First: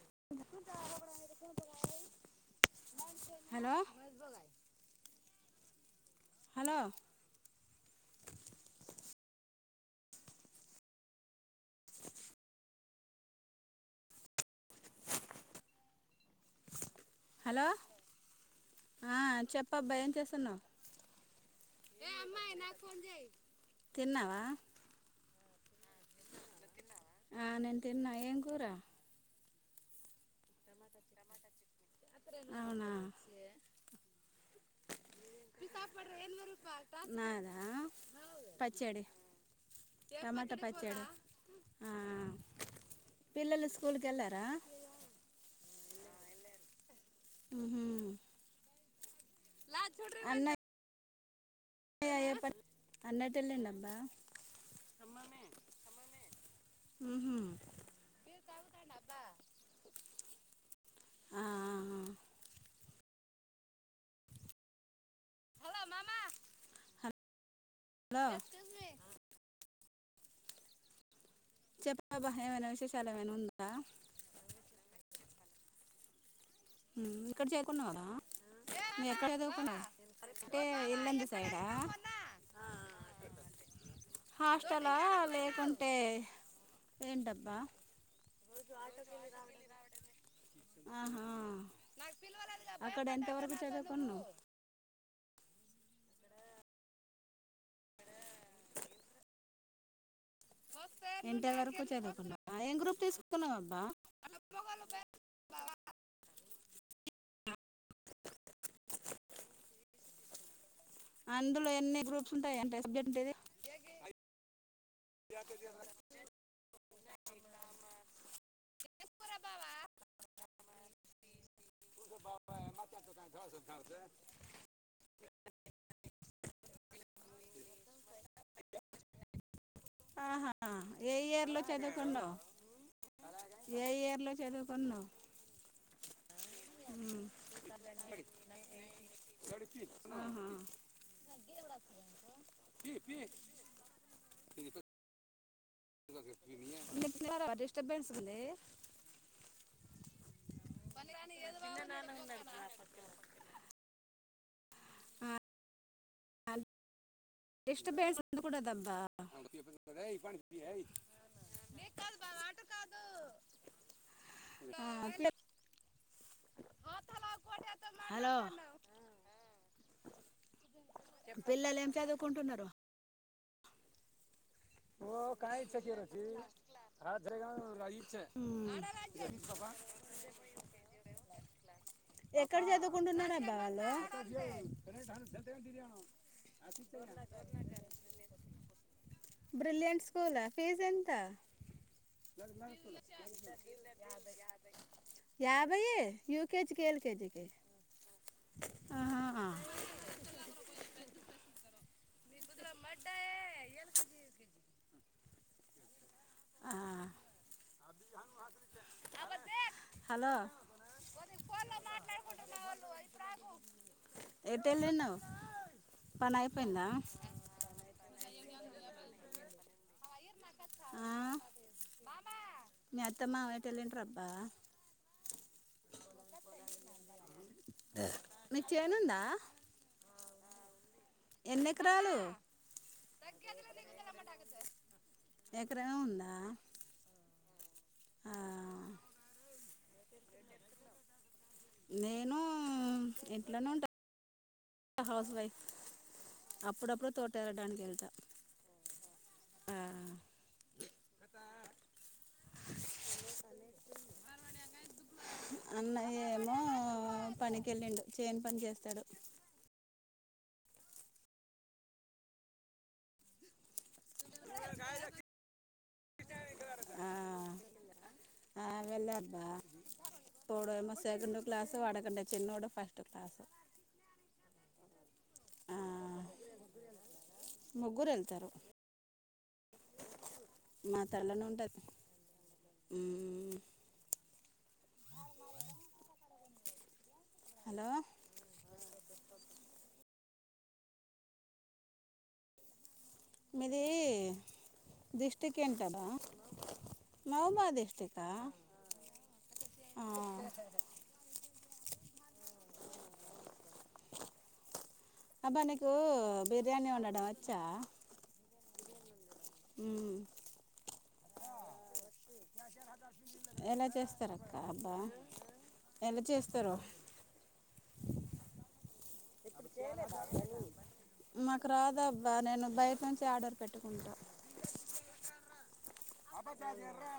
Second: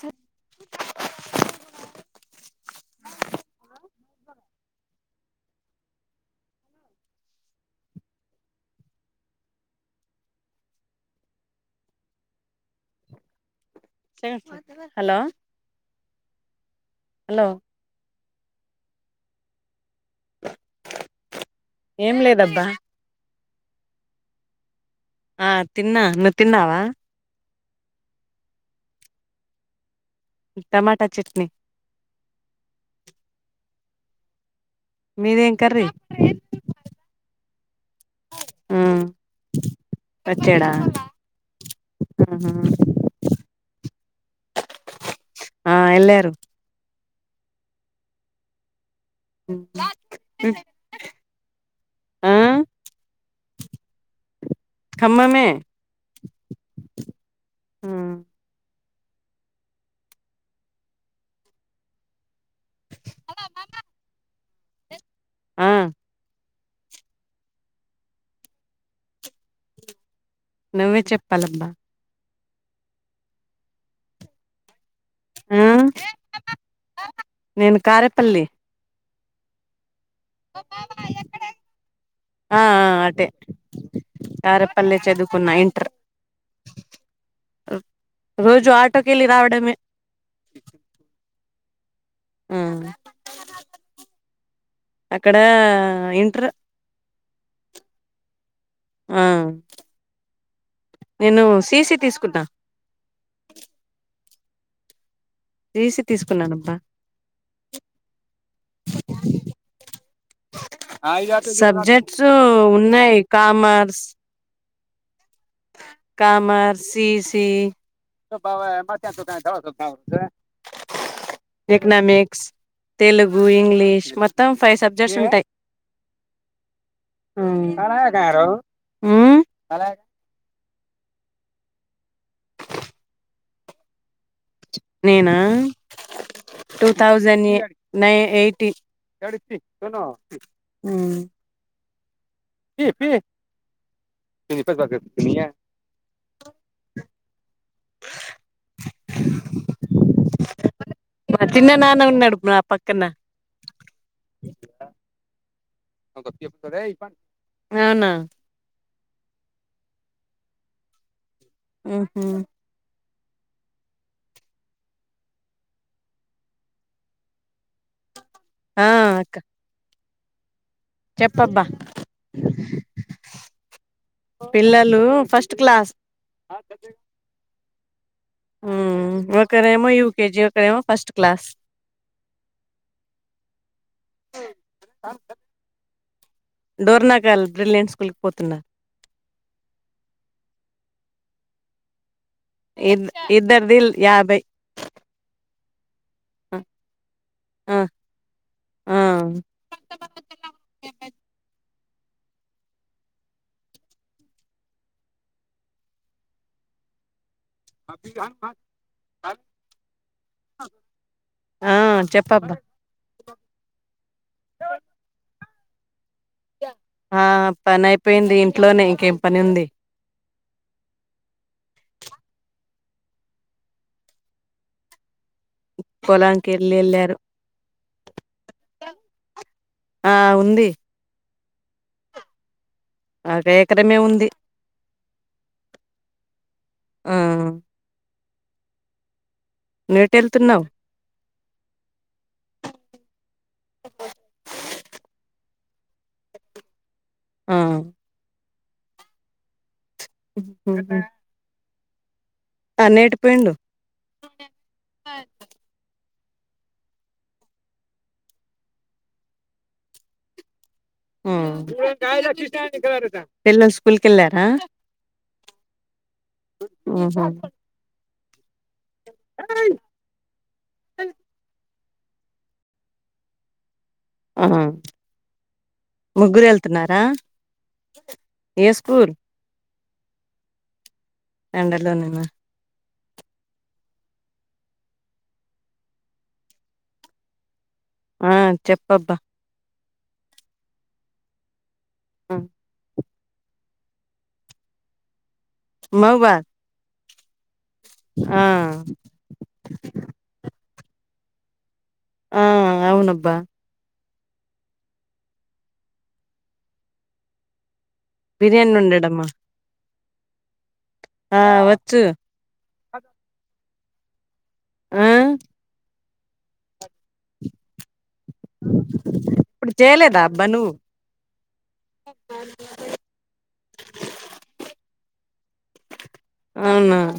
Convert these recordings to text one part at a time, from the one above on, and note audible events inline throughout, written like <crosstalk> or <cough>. జ hello hello hello hello ఆ చెప్ పబ్బాయిని చేస్తున్నావ్ ఏం లేదబ్బా తిన్నావా ఆ తిన్నా నువ్ తిన్నావా ఆ నేను తిన్నా ఏం కూర టమాట చెట్నీ అవునా మీదేం కర్రీ నాదా పచ్చడి టమాటా పచ్చడా పచ్చేడ ఆ పిల్లలు స్కూల్కి వెళ్ళార ఆ ఎళ్ళారు హ ఆ ట్టలే నభ కమ్మనె ఉహు మ్ ఆ ఆ హెలో నువ్వే చెప్పాలమ్మ చెప్పబ్బా ఏమైనా విశేషాలు ఏమైన ఉందా ఆ నేను కారేపల్లి నె అక్కడె చదువుతున్న అ ఆ అటే హాస్టలా కారేపల్లి చదువుకున్నా ఇంటర్ లేకుంటే ఏంటబ్బా రోజు ఆటో కెల్లి రావడమే ఆహా అక్కడ ఎంతవరకు చదువుకున్నావ్ అక్కడా ఇంటర్ ఆ నేను ఇంటర్ వరకు సిసి చదవకుండా తీసుకున్నా ఏం గ్రూప్ తీసుకుంటన్నావబ్బా డీసి తీసుకున్నానబ్బ అందులో ఎన్ని సబ్జెక్ట్స్ గ్రూప్స్ ఉంటాయి అంటే సబ్జెక్ట్ ఉన్నాయి ఇది కామర్స్ కామర్ సి సి <unintelligible> అ ఎకనామిక్స్ తెలుగు ఇంగ్లీష్ మొత్తం ఫైవ్ సబ్జెక్ట్స్ ఉంటాయి హ్మ్ మ్మ్ అహ ఏ ఇయర్ లో చదువుకున్నవ్ ఏ ఇయర్ లో చదువుకున్నావు నేనా two um, thousand nine eighteen ఆహా హ్మ్ <unintelligible> <unintelligible> డిస్టర్బెన్స్ ఉంది <inaudible> మా చిన్న నాన్న ఉన్నాడు నా పక్కన అవునా డిస్టబెన్స్ ఉండకూడదబ్బా <inaudible> ఊహూ అట్లే హలో ఆ అక్క చెప్పబ్బా పిల్లలు ఏం చదువుకుంటున్నారు పిల్లలు ఫస్ట్ క్లాస్ కయించన్ హ్మ్ ఒకరేమో యూకేజీ ఒకరేమో ఫస్ట్ క్లాస్ ఎక్కడ చదువుకుంటున్నారబ్బ వాళ్లు డోర్నాకాల్ బ్రిలియంట్ స్కూల్కి పోతున్నా బ్రిలియంట్ స్కూలా ఫీజ్ ఎంత ఇద్ ఇద్దర్ దిల్ యాభై యాభై ఆ యూకెజికి ఎల్ కేెజికి ఆ ఆ <inaudible> ప్చ్ <inaudible> హలో ఆ చెప్పబ్బా ఎటెల్లినవ్ ఆ పని అయిపోయింది ఇంట్లోనే ఇంకేం పని ఉంది ఆ మీ అత్త మామ ఎటెళ్ళంట్ర అబ్బా పొలాని కి వెళ్ళెళ్లారు మీకు చేనుందా ఉంది ఎన్ని ఎకరాలు అదే ఎకరమే ఉంది ఎకరమే ఉందా ఆ ఆ, నువ్ ఎటెళ్తున్నావ్ నేను ఇంట్లోనే ఉంటా హౌస్ వైఫ్ అప్పుడప్పుడు ఆ తోటరేడానికి వెళ్తా ఆ, ఉహు హూ అన్నేటు పోయిండు అన్నయ్య ఏమో పనికి వెళ్ళిండు చేని పని చేస్తాడు హ్మ్ పిల్లలు స్కూల్కి వెళ్లారా <unintelligible> ఊహూ ఆ, ఆ వెళ్ళాడు రా ఒకడేమో సెకండ్ క్లాస్ వాడికంటే కంటే చిన్నోడు ఫస్ట్ క్లాస్ ఆ ముగ్గురు వెళ్తున్నారా ముగ్గురు వెళ్తారు ఏ స్కూల్ మా తెల్లనే ఉంటది ఎండలోనేనా హలో ఆ చెప్పబ్బా ఆ మీది డిస్టిక్ ఏంటారా మహబాద్ మావోబాది ఆ ఆ ఆ అవునబ్బా అబ్బా నీకు బిర్యానీ వండడం వచ్చా బిర్యానీ వండడం మా మ్మ్. ఆ వచ్చు ఎలా చేస్తారు అక్క అబ్బా ఎలా చేస్తరు ఎప్పుడు చేయలేదా అబ్బా నువ్వు మాకు రాదబ్బా నేను బయట నుంచి ఆర్డర్ పెట్టుకుంటా అబ్బా అవునా <unintelligible>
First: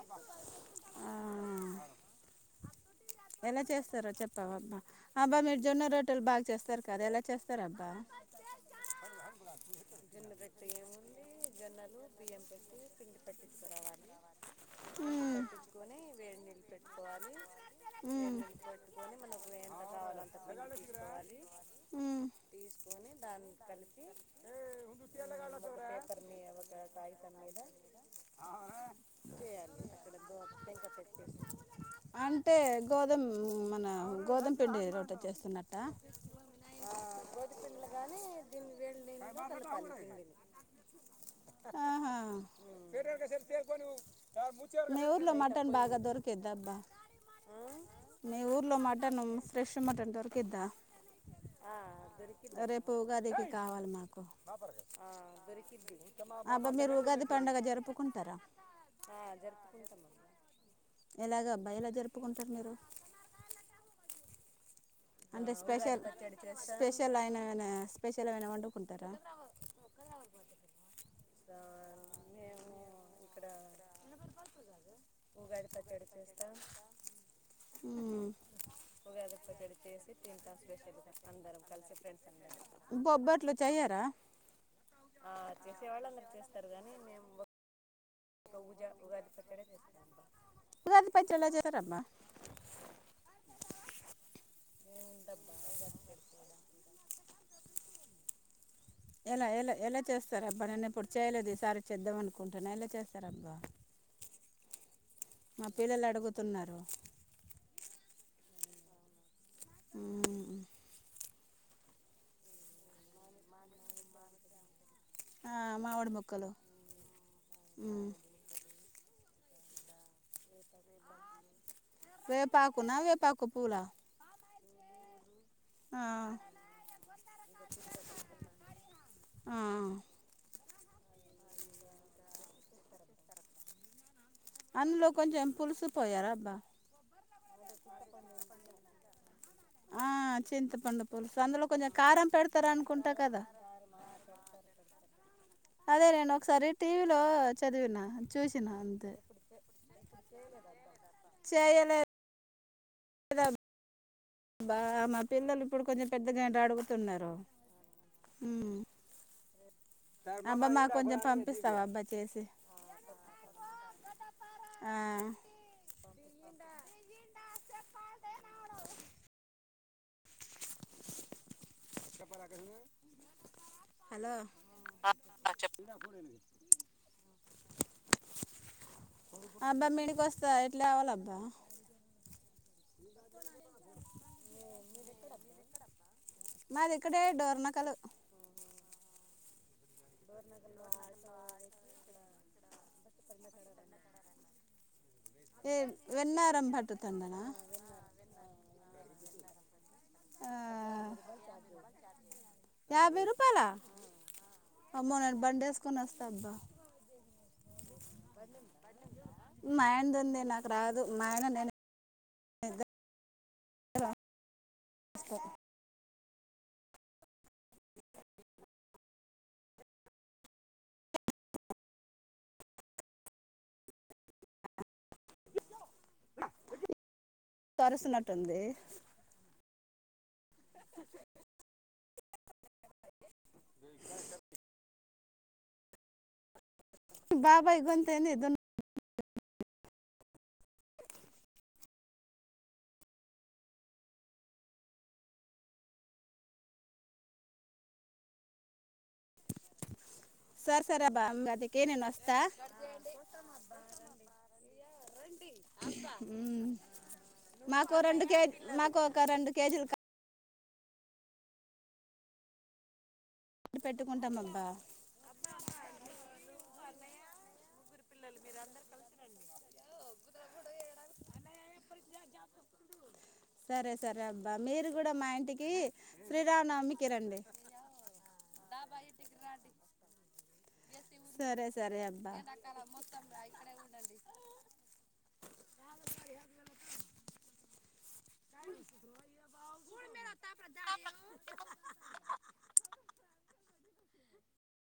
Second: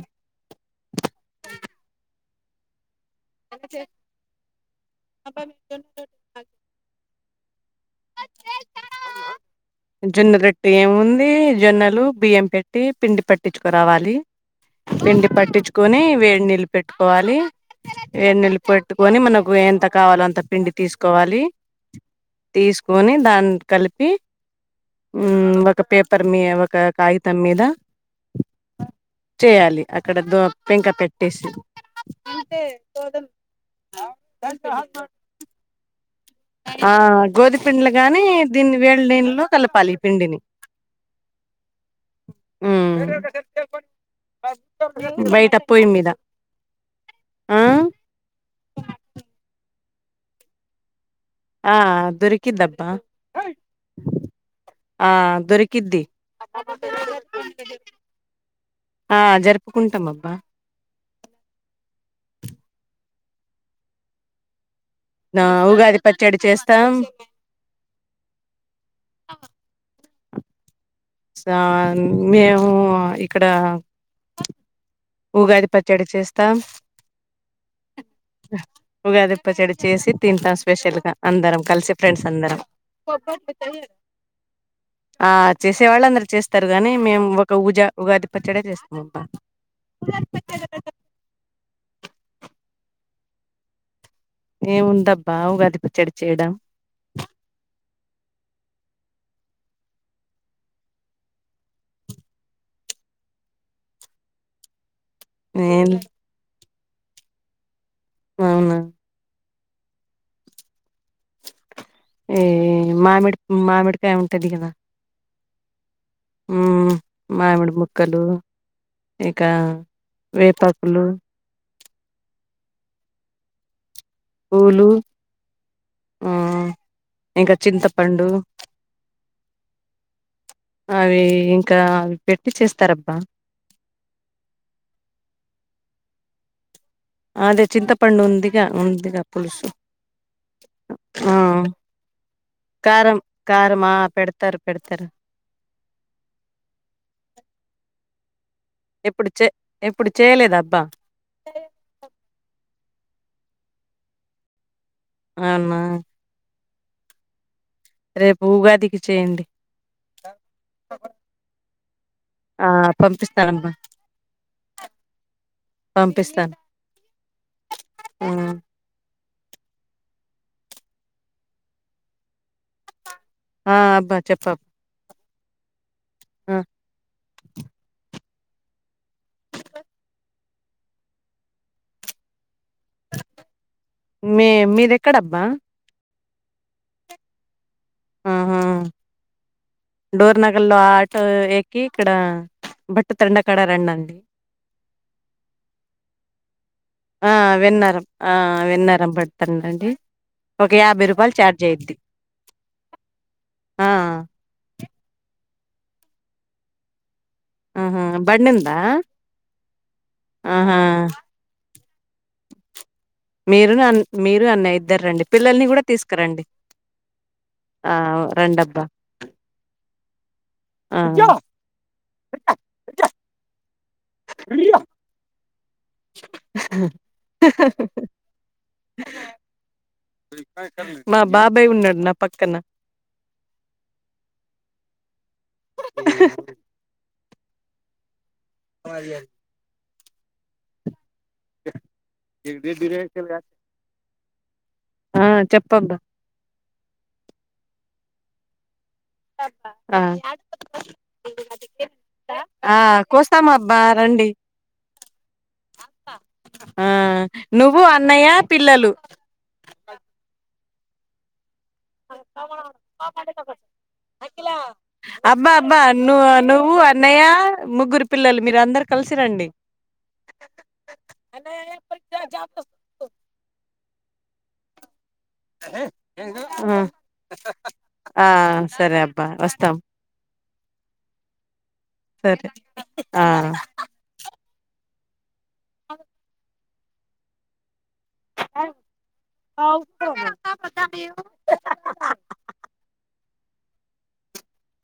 ఎలా చేస్తారో చెప్పావా అబ్బా అబ్బా మీరు జొన్న రోట్టెలు బాగా చేస్తారు కదా ఎలా చేస్తార అబ్బా జొన్న రొట్టె ఏముంది జొన్నలు బియ్యం పెట్టి పిండి పట్టించుకురావాలి పిండి ఉమ్ పట్టించుకొని వేడినీళ్ళు పెట్టుకోవాలి వేడి ఉమ్ నీళ్లు పెట్టుకొని మనకు ఎంత కావాలో అంత పిండి తీసుకోవాలి ఉమ్ తీసుకొని దాన్ని కలిపి హ్మ్ ఒక పేపర్ మీ ఒక కాగితం మీద ఆర <inaudible> చేయాలి అక్కడ దో పెంక పెట్టేసి అంటే గోధుమ్ మన గోధుమ పిండీ రొట్టె చేస్తున్నట్ట ఆ గోదిమపిండీ గాని దీన్ని వేడి నీళ్లలో కలపాలి ఈ పిండిని ఆహా హ్మ్ మీ ఊర్లో మటన్ బాగా దొరికిద్ది అబ్బా ఆ మీ ఊర్లో మటన్ ఫ్రెష్ మటన్ దొరికిద్దా ఆ దొరికిద్దబ్బా రేపు ఉగాదికి కావాలి మాకు ఆ దొరికిద్ది అబ్బా మీరు ఉగాది పండగ జరుపు జరుపుకుంటారా ఆ జరుపుకుంటాం అబ్బా ఎలాగబ్బా ఎలా జరుపు కుంటారు మీరు ఆ అంటే ఉగాది స్పెషల్ పచ్చడి చేస్తాం స్పెషల్ అయిన ఏనా స్పెషల్ ఏనా వండుకుంటారా సా మేము ఇక్కడ ఉగాది పచ్చడి చేస్తాం ఉగాది పచ్చడి చేసి తింటాం స్పెషల్ గా అందరం కలిసి ఫ్రెండ్స్ అందరం బొబ్బట్లు చెయ్యారా ఆ చేసే వాళ్ళు అందరు చేస్తారు గాని మేము ఒక ఊజ ఉగాది పచ్చడే చేస్తాం అబ్బా ఉగాది పచ్చడ చేయ రమ్మా ఏముందబ్బ ఉగాది పచ్చడి చేయడం ఎలా ఎలా ఎలా చేస్తార అబ్బా నేను ఇప్పుడు చేయలేదు ఈసారి చేద్దాం అనుకుంటున్నా ఎలా చేస్తార అబ్బా మా ఏం పిల్లలు అడుగుతున్నారు అవునా ఆ ఏ మామిడి మామిడికాయ ఉంటాది కదా ఆ మామిడి ముక్కలు హ్మ్ మామిడి ఉమ్, ముక్కలు ఇకా వేపకులు వేపాకున్నా వేపాకు పూలా పూలు ఆ ఇంకా చింతపండు ఆ అవి ఇంకా అవి పెట్టి చేస్తారబ్బా అందులో కొంచెం పులుసు పోయారా అబ్బా అదే చింతాపండు ఉందిగా ఉందిగా పులుసు ఆ చింతపండు ఆ పులుసు అందులో కొంచెం కారం పెడుతారు అనుకుంటా కదా తరు అదే నేను ఒకసారి టీవీ లో చదివిన చూస్ ఎప్పుడు చేయ్ ఎప్పుడు చేయలేదా అబ్బా బా మా పిల్లలు అవునా ఇప్పుడు కొంచెం పెద్దగైన్రూ అడుగుతున్నారు రేపు ఉమ్ ఉగాదికి చేయండి! అబ్బా మాకు కొంచెం పంపిస్తావా అబ్బా చేసి ఆ పంపిస్తా ఉ చెప్పారా కర్ణ ఆ అబ్బా చెప్పబ్ ఆ చెప్ ఆ అబ్బా మిడికొస్తా ఎట్లా ఒవాల అబ్బా మీ మీది ఎక్కడ అబ్బా మాది ఇక్కడే డోర్నకలు డోర్నకల్ లో ఆటో ఎక్కి ఇక్కడ బట్ట్ తండ కడ రం అంటి ఏ వెన్నారం బట్ ఆ వెన్నరం ఆ వెన్నారం పెడతనండి ఆ ఒక యాభై రూపాయలు ఛార్జ్ అయ్యింది యాభై రూపాయలా ఆ అమ్మో బండి ఏసుకోని వస్తా అబ్బా ఆహా బండి ఉందా మా ఆయన ది వుంది నాకు ఆహా రాదు మా ఆయన నినే ఎదా మీరు అన్ మీరు అన్నయ్య ఇద్దరు రండి పిల్లల్ని కూడా తీసు కరండి అవో రండి అబ్బా అ <inaudible> <unintelligible> కరుస్తున్నట్టుంది మా బాబాయ్ ఉన్నాడు నా పక్కన గంధమ్ <inaudible> బాబాయ్ గొంతు ఏం చేద్దును పా ఇయ్యది డిడిరేకుల ఆ చెప్పు అబ్బా ఆ సరే సరే అబ్బా మే అద్దెకే నేను వస్తా ఆ కోస్తాం అబ్బా రండి ఏంటి అబ్బా ఉ ఆ నువ్వు మాకు రెండు అన్నయ్య కేజీ పిల్లలు మాకు ఒక రెండు కేజీలు కా అంతా మనం అడు కోము కాయలు పెట్టుకుంటాం అబ్బా అబ్బా అబ్బా ను నువ్వు అన్నయ్య ముగ్గురు పిల్లలు మీరు అందరు కలిసి రండి అన్నయ్య ఎప్పటికీ జాబ్ తొ సరే సరే అబ్బా మీరు కూడా మా ఇంటికి ఆ శ్రీరామనవమికి రండి, ఆ సరే అబ్బా వస్తాం సరే సరే అబ్బా ఆ అ <unintelligible>